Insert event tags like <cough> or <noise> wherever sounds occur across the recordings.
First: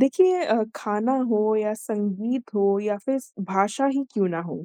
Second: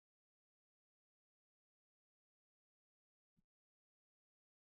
देखिए खाना हो या संगीत हो या फिर भाषा ही क्यों ना हो।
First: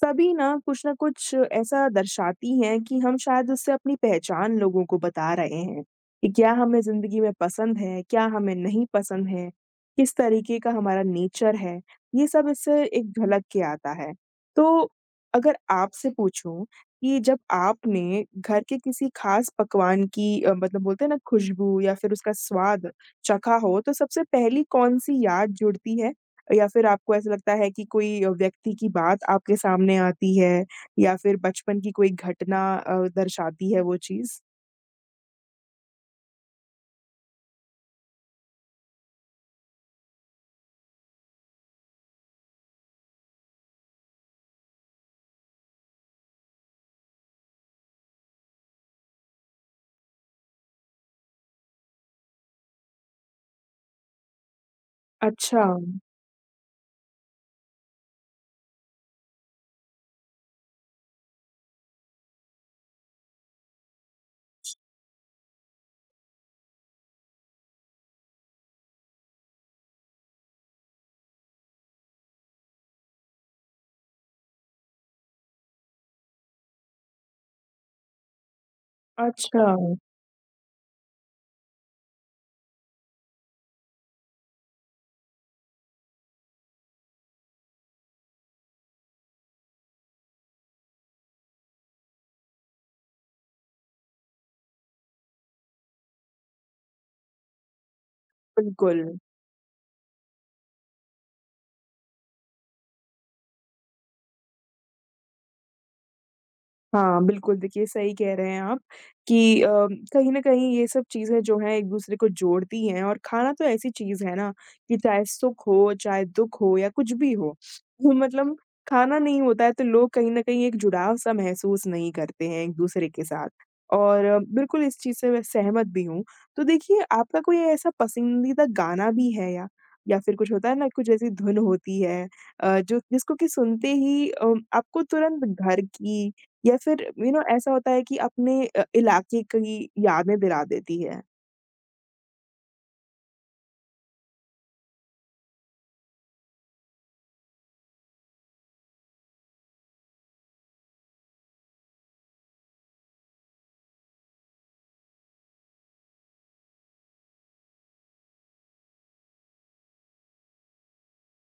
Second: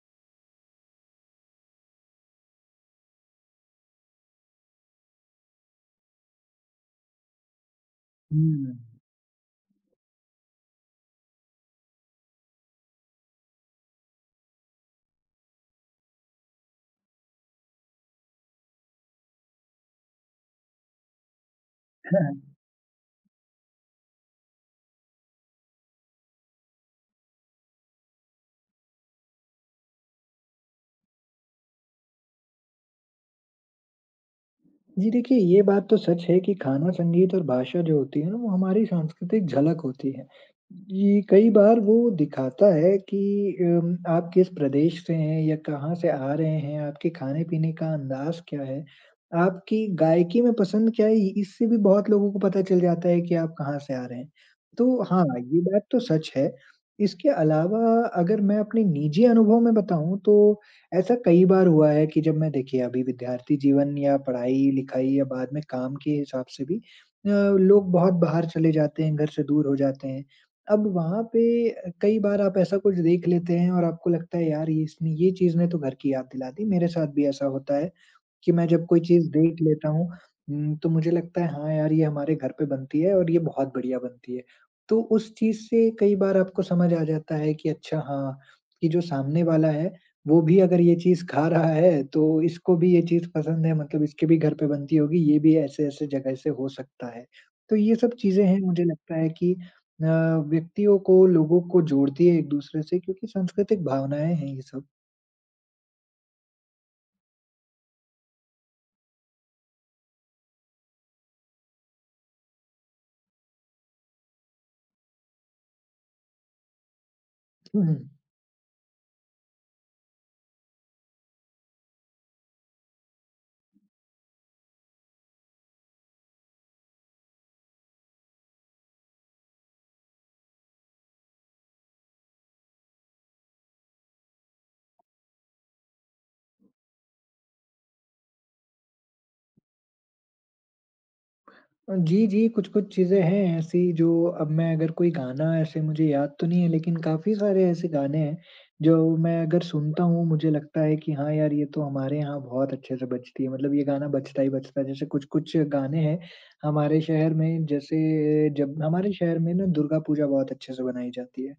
सभी ना कुछ ऐसा दर्शाती हैं कि हम शायद उससे अपनी पहचान लोगों को बता रहे हैं कि क्या हमें जिंदगी में पसंद है, क्या हमें हुँ। नहीं पसंद है, किस तरीके का हमारा नेचर है। ये सब इससे एक झलक के आता है। तो अगर आपसे पूछूं कि जब आपने घर के किसी खास पकवान की मतलब बोलते हैं ना खुशबू या फिर उसका <laughs> स्वाद चखा हो, तो सबसे पहली कौन-सी याद जुड़ती है? या फिर आपको ऐसा लगता है कि कोई व्यक्ति की बात आपके सामने आती है, या फिर बचपन की कोई घटना दर्शाती है वो चीज़? जी देखिए, ये बात तो सच है कि खाना, संगीत और भाषा जो होती है ना, वो हमारी सांस्कृतिक झलक होती है। ये कई बार वो दिखाता है कि आप किस प्रदेश से हैं या कहाँ से आ रहे हैं, आपके खाने-पीने का अंदाज़ क्या है, आपकी गायकी में पसंद क्या है, इ इससे भी बहुत लोगों को पता चल जाता है कि आप कहाँ से आ रहे हैं। तो हाँ, ये अच्छा। बात तो सच है। इसके अलावा अगर मैं अपने निजी अनुभव में बताऊँ तो ऐसा कई बार हुआ है कि जब मैं देखिए अभी विद्यार्थी जीवन या पढ़ाई-लिखाई या बाद में काम के हिसाब से भी अ, लोग बहुत बाहर चले जाते हैं, घर से दूर हो जाते हैं। अब वहाँ पे कई बार आप ऐसा कुछ देख लेते हैं और आपको लगता है यार ये इसने ये चीज़ ने तो घर की याद दिला दी, मेरे साथ भी ऐसा होता है। कि मैं जब कोई चीज़ देख अच्छा। लेता हूँ तो मुझे लगता है हाँ यार ये हमारे घर पे बनती है और ये बहुत बढ़िया बनती है। तो उस चीज़ से कई बार आपको समझ आ जाता है कि अच्छा हाँ, कि जो सामने वाला है वो भी अगर ये चीज़ खा रहा है तो इसको भी ये चीज़ पसंद है मतलब इसके भी घर पे बनती होगी, ये भी ऐसे-ऐसे जगह से हो सकता है। तो ये सब चीज़ें हैं मुझे बिल्कुल। लगता है कि अ, व्यक्तियों को, लोगों को जोड़ती है एक-दूसरे से क्योंकि सांस्कृतिक भावनाएँ हैं ये सब। हाँ, बिल्कुल, देखिए सही कह रहे हैं आप कि कहीं न कहीं ये सब चीज़ें जो हैं एक-दूसरे को जोड़ती हैं, और खाना तो ऐसी चीज़ है ना कि चाहे सुख हो, चाहे दुःख हो या कुछ भी हो, हम्म। वो मतलब खाना नहीं होता है तो लोग कहीं न कहीं एक जुड़ाव-सा महसूस नहीं करते हैं एक-दूसरे के साथ। और बिल्कुल इस चीज़ से मैं सहमत भी हूँ। तो देखिए आपका कोई ऐसा पसंदीदा गाना भी है, या फिर कुछ होता है ना कुछ ऐसी धुन होती है जो जिसको कि सुनते ही आपको तुरंत घर की या फिर यू नो ऐसा होता है कि अपने इलाके की यादें दिला देती है। जी, जी, कुछ-कुछ चीज़ें हैं ऐसी जो अब मैं अगर कोई गाना ऐसे मुझे याद तो नहीं है लेकिन काफ़ी सारे ऐसे गाने हैं, जो मैं अगर सुनता हूँ मुझे लगता है कि हाँ यार, ये तो हमारे यहाँ बहुत अच्छे से बजती है। मतलब ये गाना बजता ही बजता है। जैसे कुछ-कुछ गाने हैं हमारे शहर में जैसे जब हमारे शहर में ना दुर्गा पूजा बहुत अच्छे से मनाई जाती है।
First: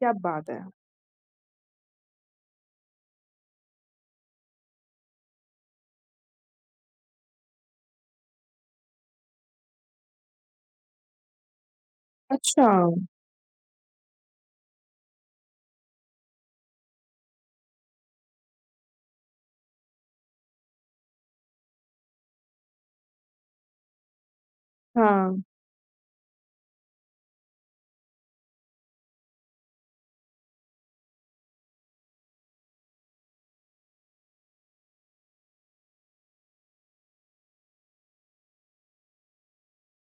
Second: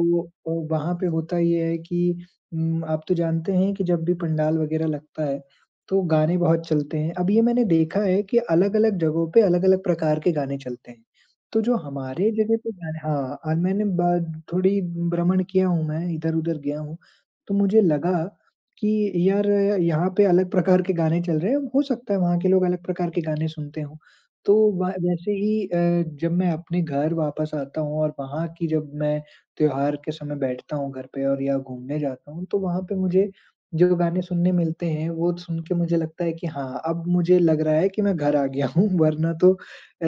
क्या बात है! वहाँ पे होता ये है कि आप तो जानते हैं कि जब भी पंडाल वगैरह लगता है तो गाने बहुत चलते हैं। अब ये मैंने देखा है कि अलग-अलग जगहों पे अलग-अलग प्रकार के गाने चलते हैं। तो जो हमारे जगह अच्छा। पे गाने हाँ, और मैंने ब थोड़ी भ्रमण किया हूँ मैं, इधर-उधर गया हूँ, तो मुझे लगा कि यार यहाँ पे अलग प्रकार के गाने चल रहे हैं, हो सकता है वहाँ के लोग अलग प्रकार के गाने सुनते हों। तो व वैसे हाँ। ही जब मैं अपने घर वापस आता हूँ और वहाँ की जब मैं त्योहार के समय बैठता हूँ घर पे और या घूमने जाता हूँ, तो वहाँ पे मुझे जो गाने सुनने मिलते हैं, वो सुन के मुझे लगता है कि हाँ, अब मुझे लग रहा है कि मैं घर आ गया हूँ <laughs> वरना तो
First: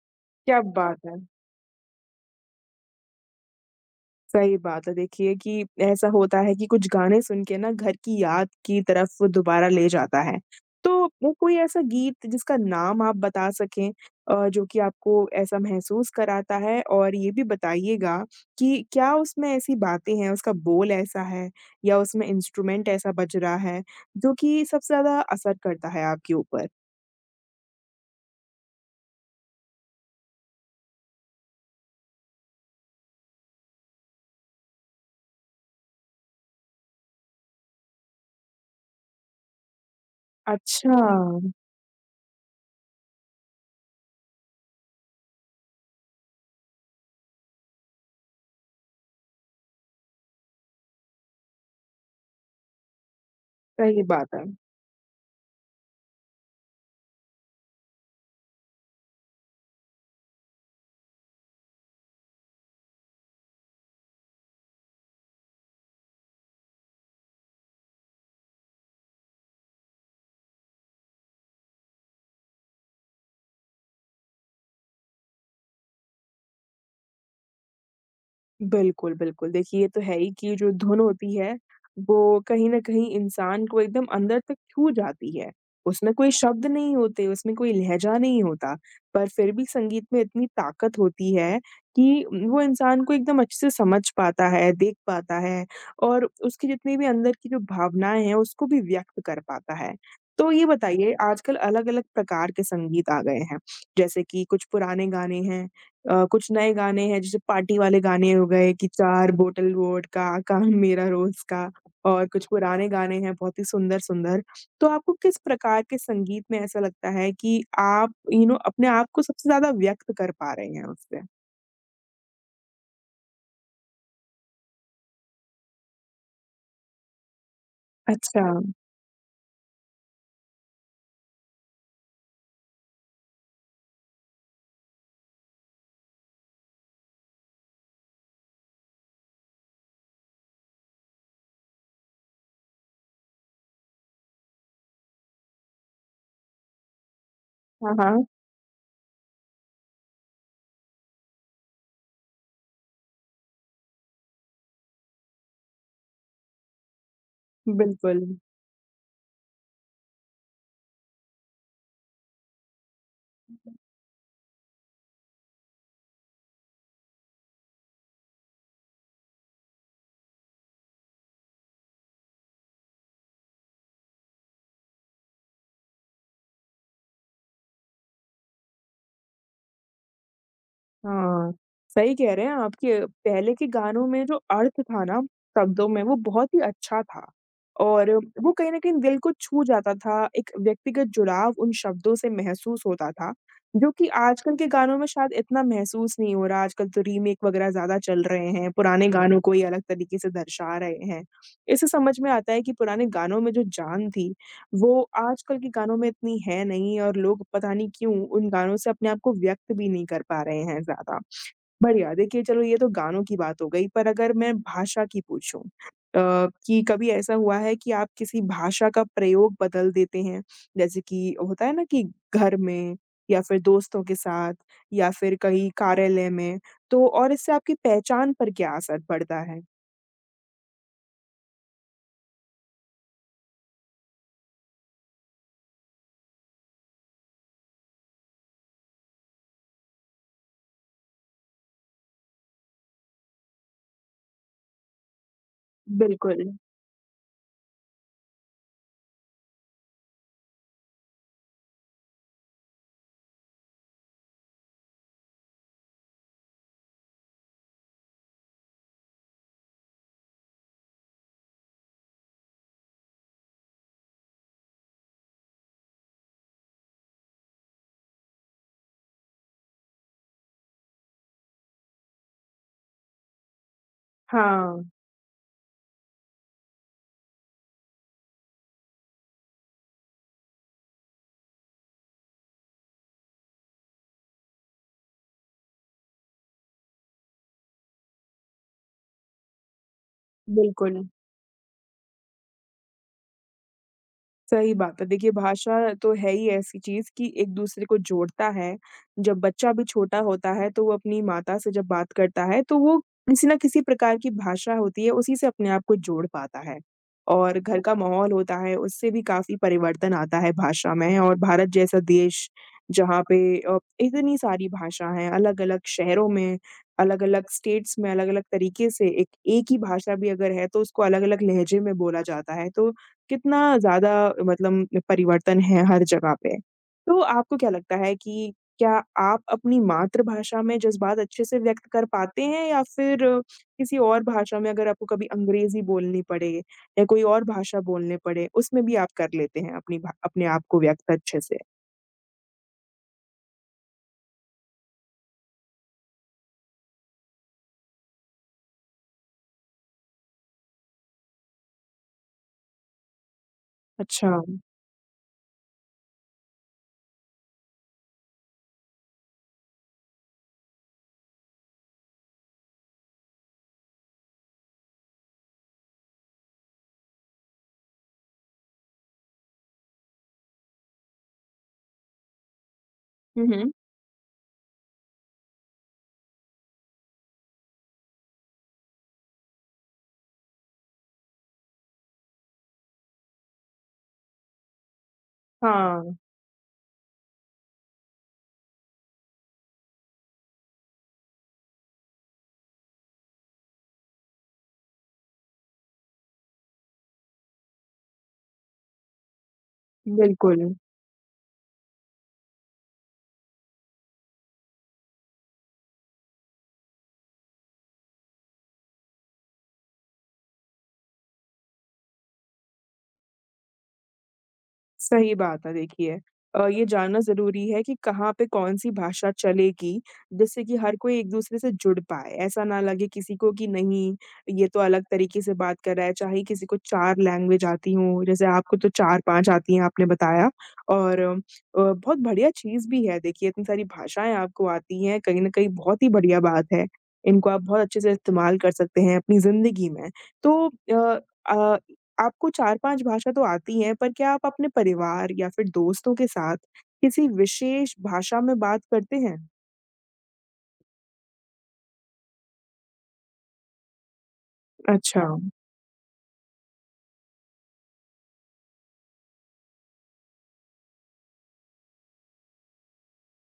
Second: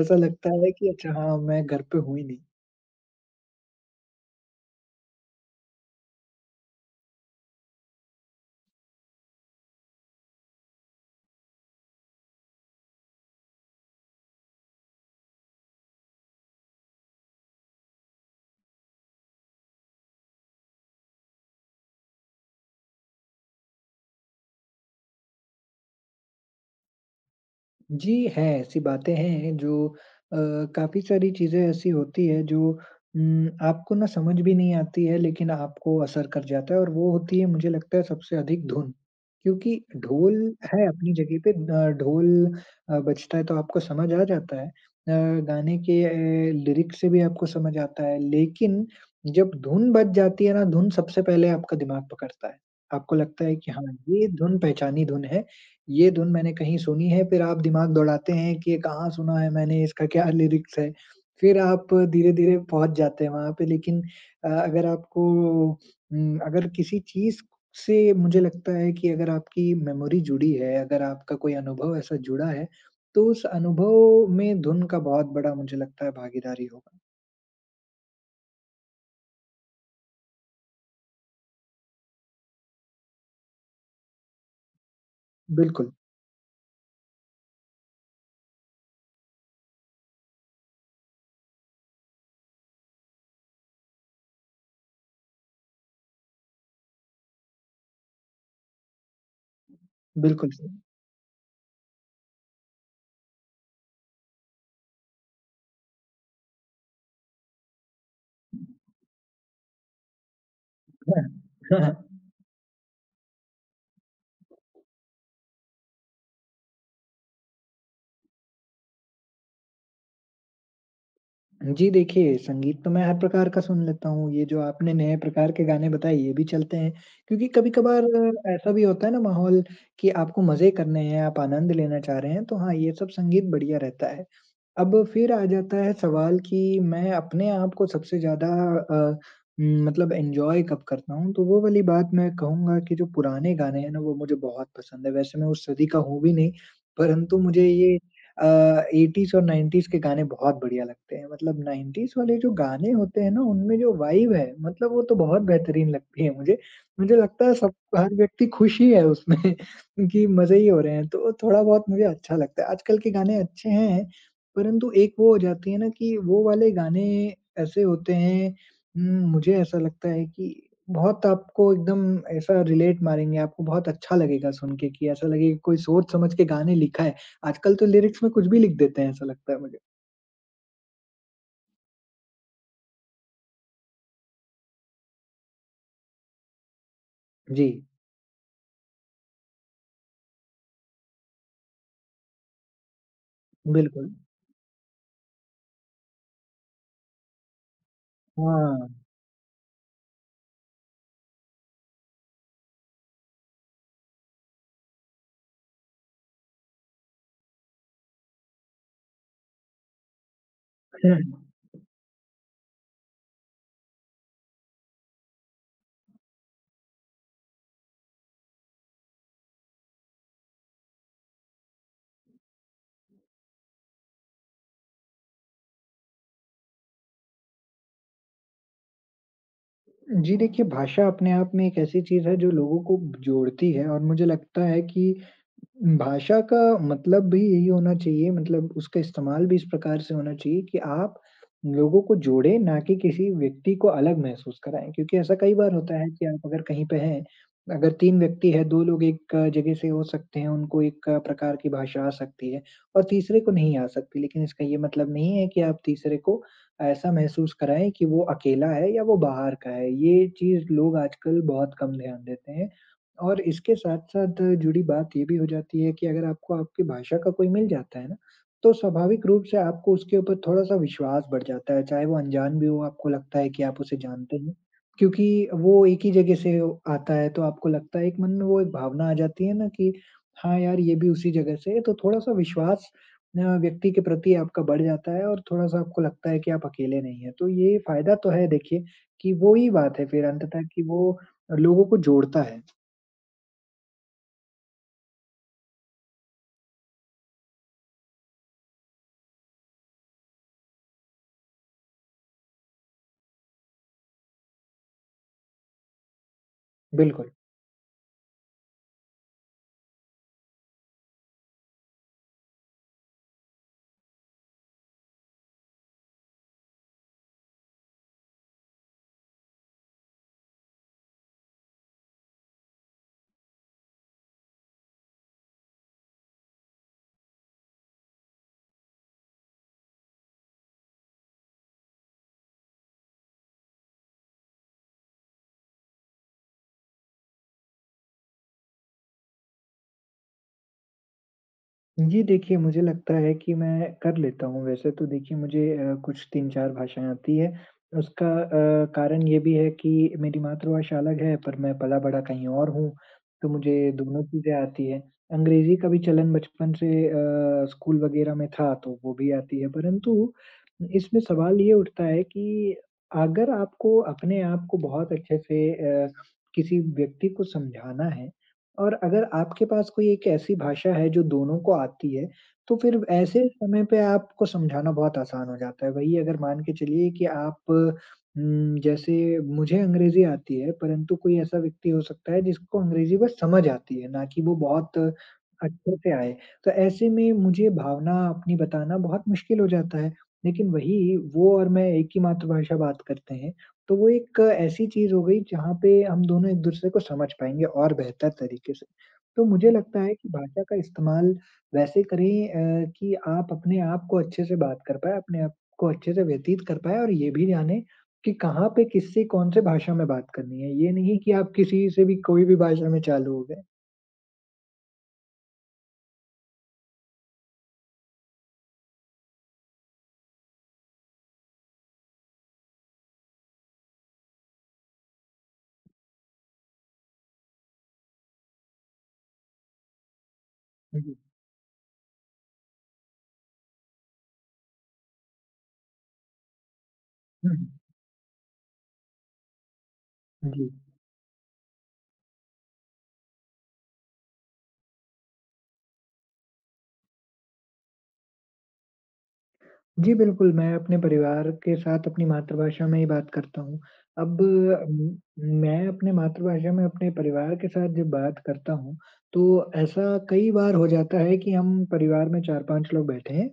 ऐसा लगता क्या है कि बात अच्छा है! हाँ, मैं घर पे हूँ ही नहीं। सही बात है देखिए कि ऐसा होता है कि कुछ गाने सुन के ना घर की याद की तरफ वो दोबारा ले जाता है। तो वो कोई ऐसा गीत जिसका नाम आप बता सकें, जो कि आपको ऐसा महसूस कराता है, और ये भी बताइएगा कि क्या उसमें ऐसी बातें हैं, उसका बोल ऐसा है, या उसमें इंस्ट्रूमेंट ऐसा बज रहा है जो कि सबसे ज़्यादा असर करता है आपके ऊपर? जी, हैं, ऐसी बातें हैं जो अ, काफ़ी सारी चीज़ें ऐसी होती हैं जो आपको ना समझ भी नहीं आती है लेकिन आपको असर कर जाता है और वो होती है मुझे लगता है सबसे अधिक धुन। क्योंकि ढोल है अच्छा। अपनी जगह पे ढोल बजता है तो आपको समझ आ जाता है। गाने के लिरिक्स से भी आपको समझ आता है लेकिन जब धुन बज जाती है ना, धुन सबसे पहले आपका दिमाग पकड़ता है। आपको लगता है कि हाँ, सही ये बात है। धुन पहचानी धुन है। ये धुन मैंने कहीं सुनी है, फिर आप दिमाग दौड़ाते हैं कि ये कहाँ सुना है मैंने, इसका क्या लिरिक्स है। फिर आप धीरे-धीरे पहुँच जाते हैं वहाँ पे लेकिन अगर आपको अगर किसी चीज़ से मुझे लगता है कि अगर आपकी मेमोरी जुड़ी है, अगर आपका कोई अनुभव ऐसा जुड़ा है, तो उस अनुभव में धुन का बहुत बड़ा मुझे लगता है भागीदारी होगा। बिल्कुल, बिल्कुल। देखिए, ये तो है ही कि जो धुन होती है, वो कहीं न कहीं इंसान को एकदम अंदर तक छू जाती है। बिल्कुल, उसमें कोई शब्द नहीं होते, उसमें कोई लहज़ा नहीं होता, पर फिर भी संगीत में इतनी ताकत होती है कि वो इंसान को एकदम अच्छे से समझ पाता है, देख पाता है, और उसकी जितनी भी अंदर की जो भावनाएँ हैं, उसको भी व्यक्त कर पाता है। तो बिल्कुल ये सही। बताइए, आजकल अलग-अलग प्रकार के संगीत आ गए हैं, जैसे कि कुछ पुराने गाने हैं, कुछ नए गाने हैं, जैसे पार्टी वाले गाने हो गए कि 4 बोतल वोडका, काम मेरा हाँ, रोज का, हाँ, और कुछ पुराने गाने हैं बहुत ही सुंदर-सुंदर। तो आपको किस प्रकार के संगीत में ऐसा लगता है कि आप यू नो अपने आप को सबसे ज़्यादा व्यक्त कर पा रहे हैं उससे? जी, देखिए संगीत तो मैं हर प्रकार का सुन लेता हूँ। ये जो आपने नए प्रकार के गाने बताए ये भी चलते हैं, क्योंकि कभी-कभार अच्छा। ऐसा भी होता है ना माहौल कि आपको मज़े करने हैं, आप आनंद लेना चाह रहे हैं, तो हाँ, ये सब संगीत बढ़िया रहता है। अब फिर आ जाता है सवाल कि मैं अपने आप को सबसे ज़्यादा अ, मतलब एन्जॉय कब करता हूँ, तो वो वाली बात मैं कहूँगा कि जो पुराने गाने हैं ना, वो मुझे बहुत पसंद है। वैसे मैं उस सदी का हूँ भी नहीं, परंतु मुझे हाँ, ये हाँ। अ, 80s और 90s के गाने बहुत बढ़िया लगते हैं। मतलब 90s वाले जो गाने होते हैं ना, उनमें जो वाइब है, मतलब वो तो बहुत बेहतरीन लगती है मुझे। मुझे लगता है सब हर बिल्कुल। व्यक्ति खुश ही है उसमें <laughs> कि मज़े ही हो रहे हैं, तो थोड़ा बहुत मुझे अच्छा लगता है। आजकल के गाने अच्छे हैं, परंतु एक वो हो जाती है ना कि वो वाले गाने ऐसे होते हैं मुझे ऐसा लगता है कि बहुत आपको एकदम ऐसा रिलेट मारेंगे, आपको बहुत अच्छा लगेगा सुन के कि ऐसा लगेगा कोई सोच समझ के गाने लिखा है। आजकल तो लिरिक्स में कुछ भी लिख देते हैं ऐसा लगता है मुझे। हाँ, सही कह रहे हैं आप कि पहले के गानों में जो अर्थ था ना शब्दों में, वो बहुत ही अच्छा था, जी, और वो कहीं न कहीं दिल को छू जाता था। एक व्यक्तिगत जुड़ाव उन शब्दों से महसूस होता था, जो कि बिल्कुल। आजकल के गानों में शायद इतना महसूस नहीं हो रहा। आजकल तो रीमेक वग़ैरह ज़्यादा चल रहे हैं, हाँ। पुराने गानों को ही अलग तरीके से दर्शा रहे हैं। इससे समझ में आता है कि पुराने गानों में जो जान थी, वो आजकल के गानों में इतनी है नहीं, और लोग पता नहीं क्यों उन गानों से अपने आप को व्यक्त भी नहीं कर पा रहे हैं ज़्यादा। <laughs> बढ़िया। देखिए चलो ये तो गानों की बात हो गई, पर अगर मैं भाषा की पूछूँ, कि कभी ऐसा हुआ है कि आप किसी भाषा का प्रयोग बदल देते हैं? जैसे कि होता है ना कि घर में, या फिर दोस्तों के साथ, या फिर कहीं कार्यालय में, तो और इससे आपकी पहचान पर क्या असर पड़ता है? जी देखिए भाषा अपने आप में एक ऐसी चीज़ है जो लोगों को जोड़ती है और मुझे लगता है कि भाषा का मतलब भी यही होना चाहिए मतलब उसका इस्तेमाल भी इस प्रकार से होना चाहिए कि आप लोगों को जोड़ें, ना कि किसी व्यक्ति को अलग महसूस कराएँ। क्योंकि ऐसा कई बार होता है कि आप बिल्कुल। अगर कहीं पे हैं, अगर 3 व्यक्ति हैं, 2 लोग एक जगह से हो सकते हैं, उनको एक प्रकार की भाषा आ सकती है और तीसरे को नहीं आ सकती। लेकिन इसका ये मतलब नहीं है कि आप तीसरे को ऐसा महसूस कराएँ कि वो अकेला है या वो बाहर का है। ये चीज़ लोग आजकल बहुत कम ध्यान देते हैं और इसके साथ-साथ जुड़ी बात ये भी हो जाती है कि अगर आपको आपकी भाषा का कोई मिल जाता है ना, तो स्वाभाविक रूप से आपको उसके ऊपर थोड़ा-सा विश्वास बढ़ जाता है, चाहे वो अनजान भी हो, आपको लगता है कि आप उसे जानते हैं। हाँ, क्योंकि वो एक ही जगह से आता है, तो आपको लगता है एक मन में वो एक भावना आ जाती है ना कि हाँ यार, ये भी उसी जगह से है, तो थोड़ा-सा विश्वास व्यक्ति के प्रति आपका बढ़ जाता है और थोड़ा-सा आपको लगता है कि आप अकेले नहीं हैं। तो ये फ़ायदा तो है देखिए कि वो ही बात है फिर अंततः कि बिल्कुल। वो लोगों को जोड़ता है। सही बात है। देखिए भाषा तो है ही ऐसी चीज़ कि एक दूसरे को जोड़ता है। जब बच्चा भी छोटा होता है तो वो अपनी माता से जब बात करता है तो वो किसी न किसी प्रकार की भाषा होती है उसी से अपने आप को जोड़ पाता है। बिल्कुल। और घर का माहौल होता है उससे भी काफ़ी परिवर्तन आता है भाषा में। और भारत जैसा देश, जहाँ पे इतनी सारी भाषा हैं, अलग-अलग शहरों में, अलग-अलग स्टेट्स में, अलग-अलग तरीके से, एक एक ही भाषा भी अगर है तो उसको अलग-अलग लहजे में बोला जाता है। तो कितना ज़्यादा मतलब परिवर्तन है हर जगह पे। तो आपको क्या लगता है कि क्या आप अपनी मातृभाषा में जज़्बात अच्छे से व्यक्त कर पाते हैं, या फिर किसी और भाषा में, अगर आपको कभी अंग्रेज़ी बोलनी पड़े या कोई और भाषा बोलने पड़े, उसमें भी आप कर लेते हैं अपनी भा अपने आप को व्यक्त अच्छे से? जी देखिए, मुझे लगता है कि मैं कर लेता हूँ वैसे तो देखिए मुझे कुछ 3-4 भाषाएँ आती हैं। उसका कारण ये भी है कि मेरी मातृभाषा अलग है पर मैं पला-बड़ा कहीं और हूँ, तो मुझे दोनों अच्छा। चीज़ें आती हैं। अंग्रेज़ी का भी चलन बचपन से स्कूल वगैरह में था तो वो भी आती है। परंतु इसमें सवाल ये उठता है कि अगर आपको अपने आप को बहुत अच्छे से अ, किसी व्यक्ति को समझाना है और अगर आपके पास कोई एक ऐसी भाषा है जो दोनों को आती है, तो फिर हुँ, ऐसे हुँ। समय पे आपको समझाना बहुत आसान हो जाता है। वहीं अगर मान के चलिए कि आप जैसे मुझे अंग्रेज़ी आती है, परंतु कोई ऐसा व्यक्ति हो सकता है जिसको अंग्रेज़ी बस समझ आती है, ना कि वो बहुत अच्छे से हाँ, आए। तो ऐसे में मुझे भावना अपनी बताना बहुत मुश्किल हो जाता है। लेकिन वही वो और मैं एक ही मातृभाषा बात करते हैं, तो वो एक ऐसी चीज़ हो गई जहाँ पे हम दोनों एक-दूसरे को समझ पाएँगे और बेहतर तरीके से। तो मुझे लगता है कि भाषा बिल्कुल। का इस्तेमाल वैसे करें कि आप अपने आप को अच्छे से बात कर पाएँ, अपने आप को अच्छे से व्यतीत कर पाएँ और ये भी जानें कि कहाँ पे किससे कौन-से भाषा में बात करनी है। ये नहीं कि आप किसी से भी कोई भी भाषा में चालू हो गए। सही बात है देखिए, ये जानना ज़रूरी है कि कहाँ पे कौन-सी भाषा चलेगी, जिससे कि हर कोई एक-दूसरे से जुड़ पाए। ऐसा ना लगे किसी को कि नहीं, ये तो अलग तरीके से बात कर रहा है। चाहे किसी को 4 लैंग्वेज आती हों, जैसे आपको तो 4-5 आती हैं आपने बताया। हुँ, हुँ। और बहुत बढ़िया चीज़ भी है देखिए, इतनी सारी भाषाएँ आपको आती हैं, कहीं न कहीं बहुत ही बढ़िया बात है। इनको हुँ, आप हुँ। बहुत अच्छे से इस्तेमाल कर सकते हैं अपनी ज़िंदगी में। तो जी। अ अ आपको 4-5 भाषा तो आती है, पर क्या आप अपने परिवार या फिर दोस्तों के साथ किसी विशेष भाषा में बात करते हैं? जी, बिल्कुल, मैं अपने परिवार के साथ अपनी मातृभाषा में ही बात करता हूँ। अब अच्छा, मैं अपने मातृभाषा में अपने परिवार के साथ जब बात करता हूँ, तो ऐसा कई बार हो जाता है कि हम परिवार में 4-5 लोग बैठे हैं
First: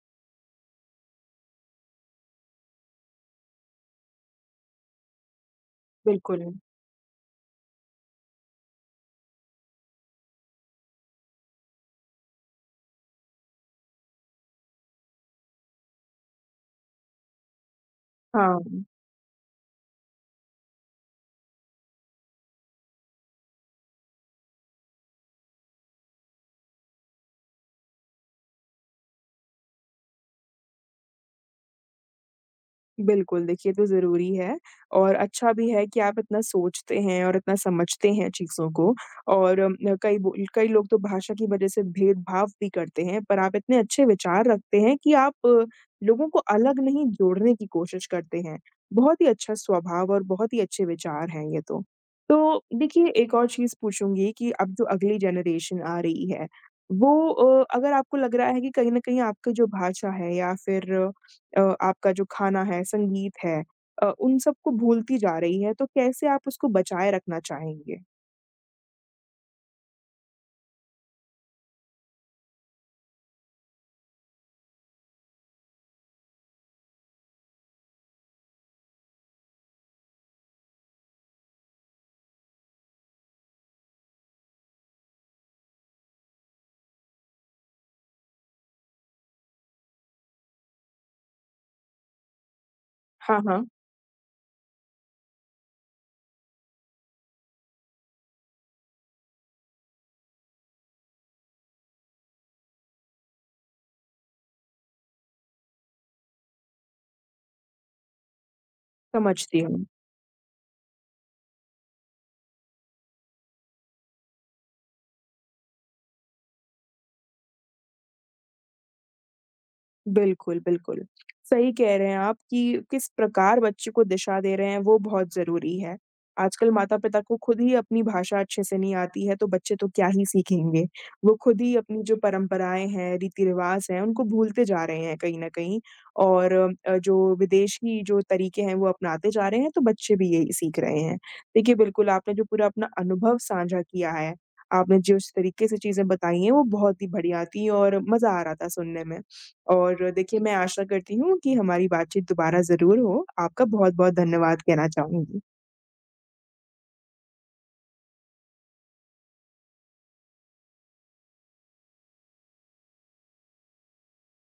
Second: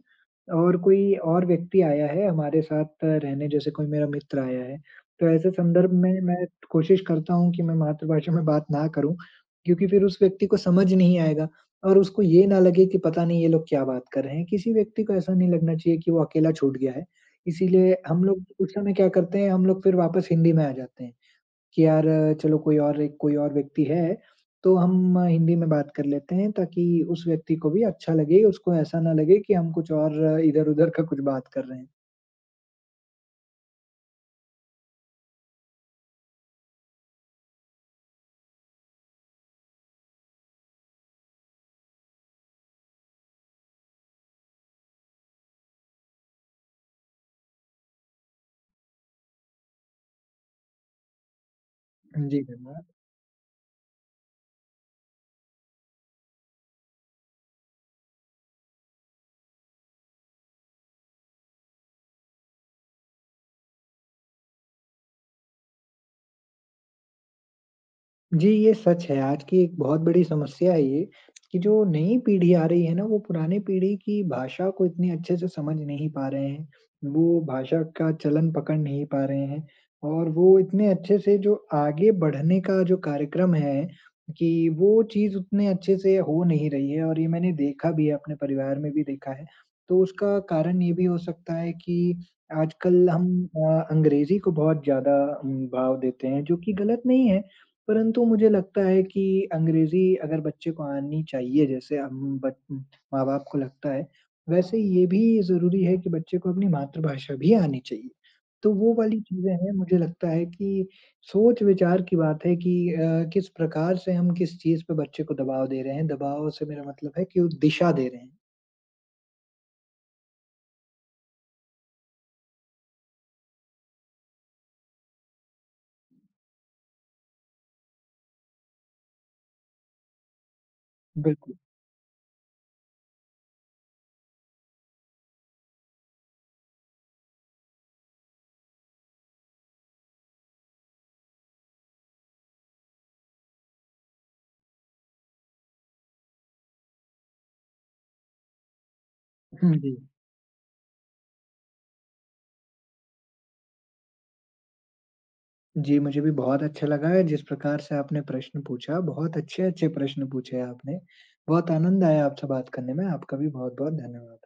और कोई और व्यक्ति आया है हमारे साथ रहने, जैसे कोई मेरा मित्र आया है। तो ऐसे संदर्भ में बिल्कुल, मैं कोशिश करता हूँ कि मैं मातृभाषा में बात ना करूँ, क्योंकि फिर उस व्यक्ति को समझ नहीं आएगा। और उसको ये ना लगे कि पता नहीं ये लोग क्या बात कर रहे हैं। किसी व्यक्ति को ऐसा नहीं लगना चाहिए कि वो अकेला छूट गया है। इसीलिए हम लोग हाँ। उस समय क्या करते हैं, हम लोग फिर वापस हिंदी में आ जाते हैं कि यार चलो कोई और एक कोई और व्यक्ति है, तो हम हिंदी में बात कर लेते हैं ताकि उस व्यक्ति को भी अच्छा लगे, उसको ऐसा ना लगे कि हम कुछ और इधर-उधर का कुछ बात कर रहे हैं। बिल्कुल, देखिए ये तो ज़रूरी है और अच्छा भी है कि आप इतना सोचते हैं और इतना समझते हैं चीज़ों को, और कई लोग तो भाषा की वज़ह से भेदभाव भी करते हैं, पर आप इतने अच्छे विचार रखते हैं कि आप लोगों को अलग नहीं जोड़ने की कोशिश करते हैं। बहुत ही अच्छा स्वभाव और बहुत ही अच्छे विचार हैं ये तो। जी तो धन्यवाद। देखिए एक और चीज़ पूछूँगी कि अब जो अगली जनरेशन आ रही है, वो अगर आपको लग रहा है कि कहीं न कहीं आपकी जो भाषा है, या फिर आपका जो खाना है, संगीत है, उन सबको भूलती जा रही है, तो कैसे आप उसको बचाए रखना चाहेंगे? जी, ये सच है। आज की एक बहुत बड़ी समस्या है ये, कि जो नई पीढ़ी आ रही है ना, वो पुरानी पीढ़ी की भाषा को इतनी अच्छे से समझ नहीं पा रहे हैं। वो भाषा का चलन पकड़ नहीं पा रहे हैं और वो इतने अच्छे से जो आगे बढ़ने का जो कार्यक्रम है, कि वो चीज़ उतने अच्छे से हो नहीं रही है और ये मैंने देखा भी है, अपने परिवार में भी देखा है। तो उसका कारण ये भी हो सकता है कि आजकल हम हाँ, हाँ, अंग्रेज़ी को बहुत ज़्यादा भाव देते हैं, जो कि गलत नहीं है। परंतु मुझे लगता है कि अंग्रेज़ी अगर बच्चे को आनी चाहिए जैसे हम बच माँ-बाप को लगता है, वैसे ये भी ज़रूरी है कि बच्चे को अपनी मातृभाषा भी आनी चाहिए। तो वो वाली चीज़ें समझती हैं हूँ। मुझे लगता है कि सोच-विचार की बात है कि किस प्रकार से हम किस चीज़ पे बच्चे को दबाव दे रहे हैं, दबाव से मेरा मतलब है कि वो दिशा दे रहे हैं। बिल्कुल, बिल्कुल। सही कह रहे हैं आप कि किस प्रकार बच्चे को दिशा दे रहे हैं वो बहुत ज़रूरी है। आजकल माता-पिता को खुद ही अपनी भाषा अच्छे से नहीं आती है तो बच्चे तो क्या ही सीखेंगे। वो बिल्कुल। खुद ही अपनी जो परंपराएँ हैं, रीति-रिवाज़ हैं उनको भूलते जा रहे हैं कहीं न कहीं, और जो विदेशी जो तरीके हैं वो अपनाते जा रहे हैं, तो बच्चे भी यही सीख रहे हैं। देखिए बिल्कुल आपने जो पूरा अपना अनुभव साझा किया है, आपने जिस तरीके से चीज़ें बताई हैं वो बहुत ही बढ़िया थी और मज़ा आ रहा था सुनने में। हुँ, जी। और देखिए मैं आशा करती हूँ कि हमारी बातचीत दोबारा ज़रूर हो। आपका बहुत-बहुत धन्यवाद कहना चाहूँगी। जी, मुझे भी बहुत अच्छा लगा है जिस प्रकार से आपने प्रश्न पूछा, बहुत अच्छे-अच्छे प्रश्न पूछे आपने। बहुत आनंद आया आपसे बात करने में, आपका भी बहुत-बहुत धन्यवाद।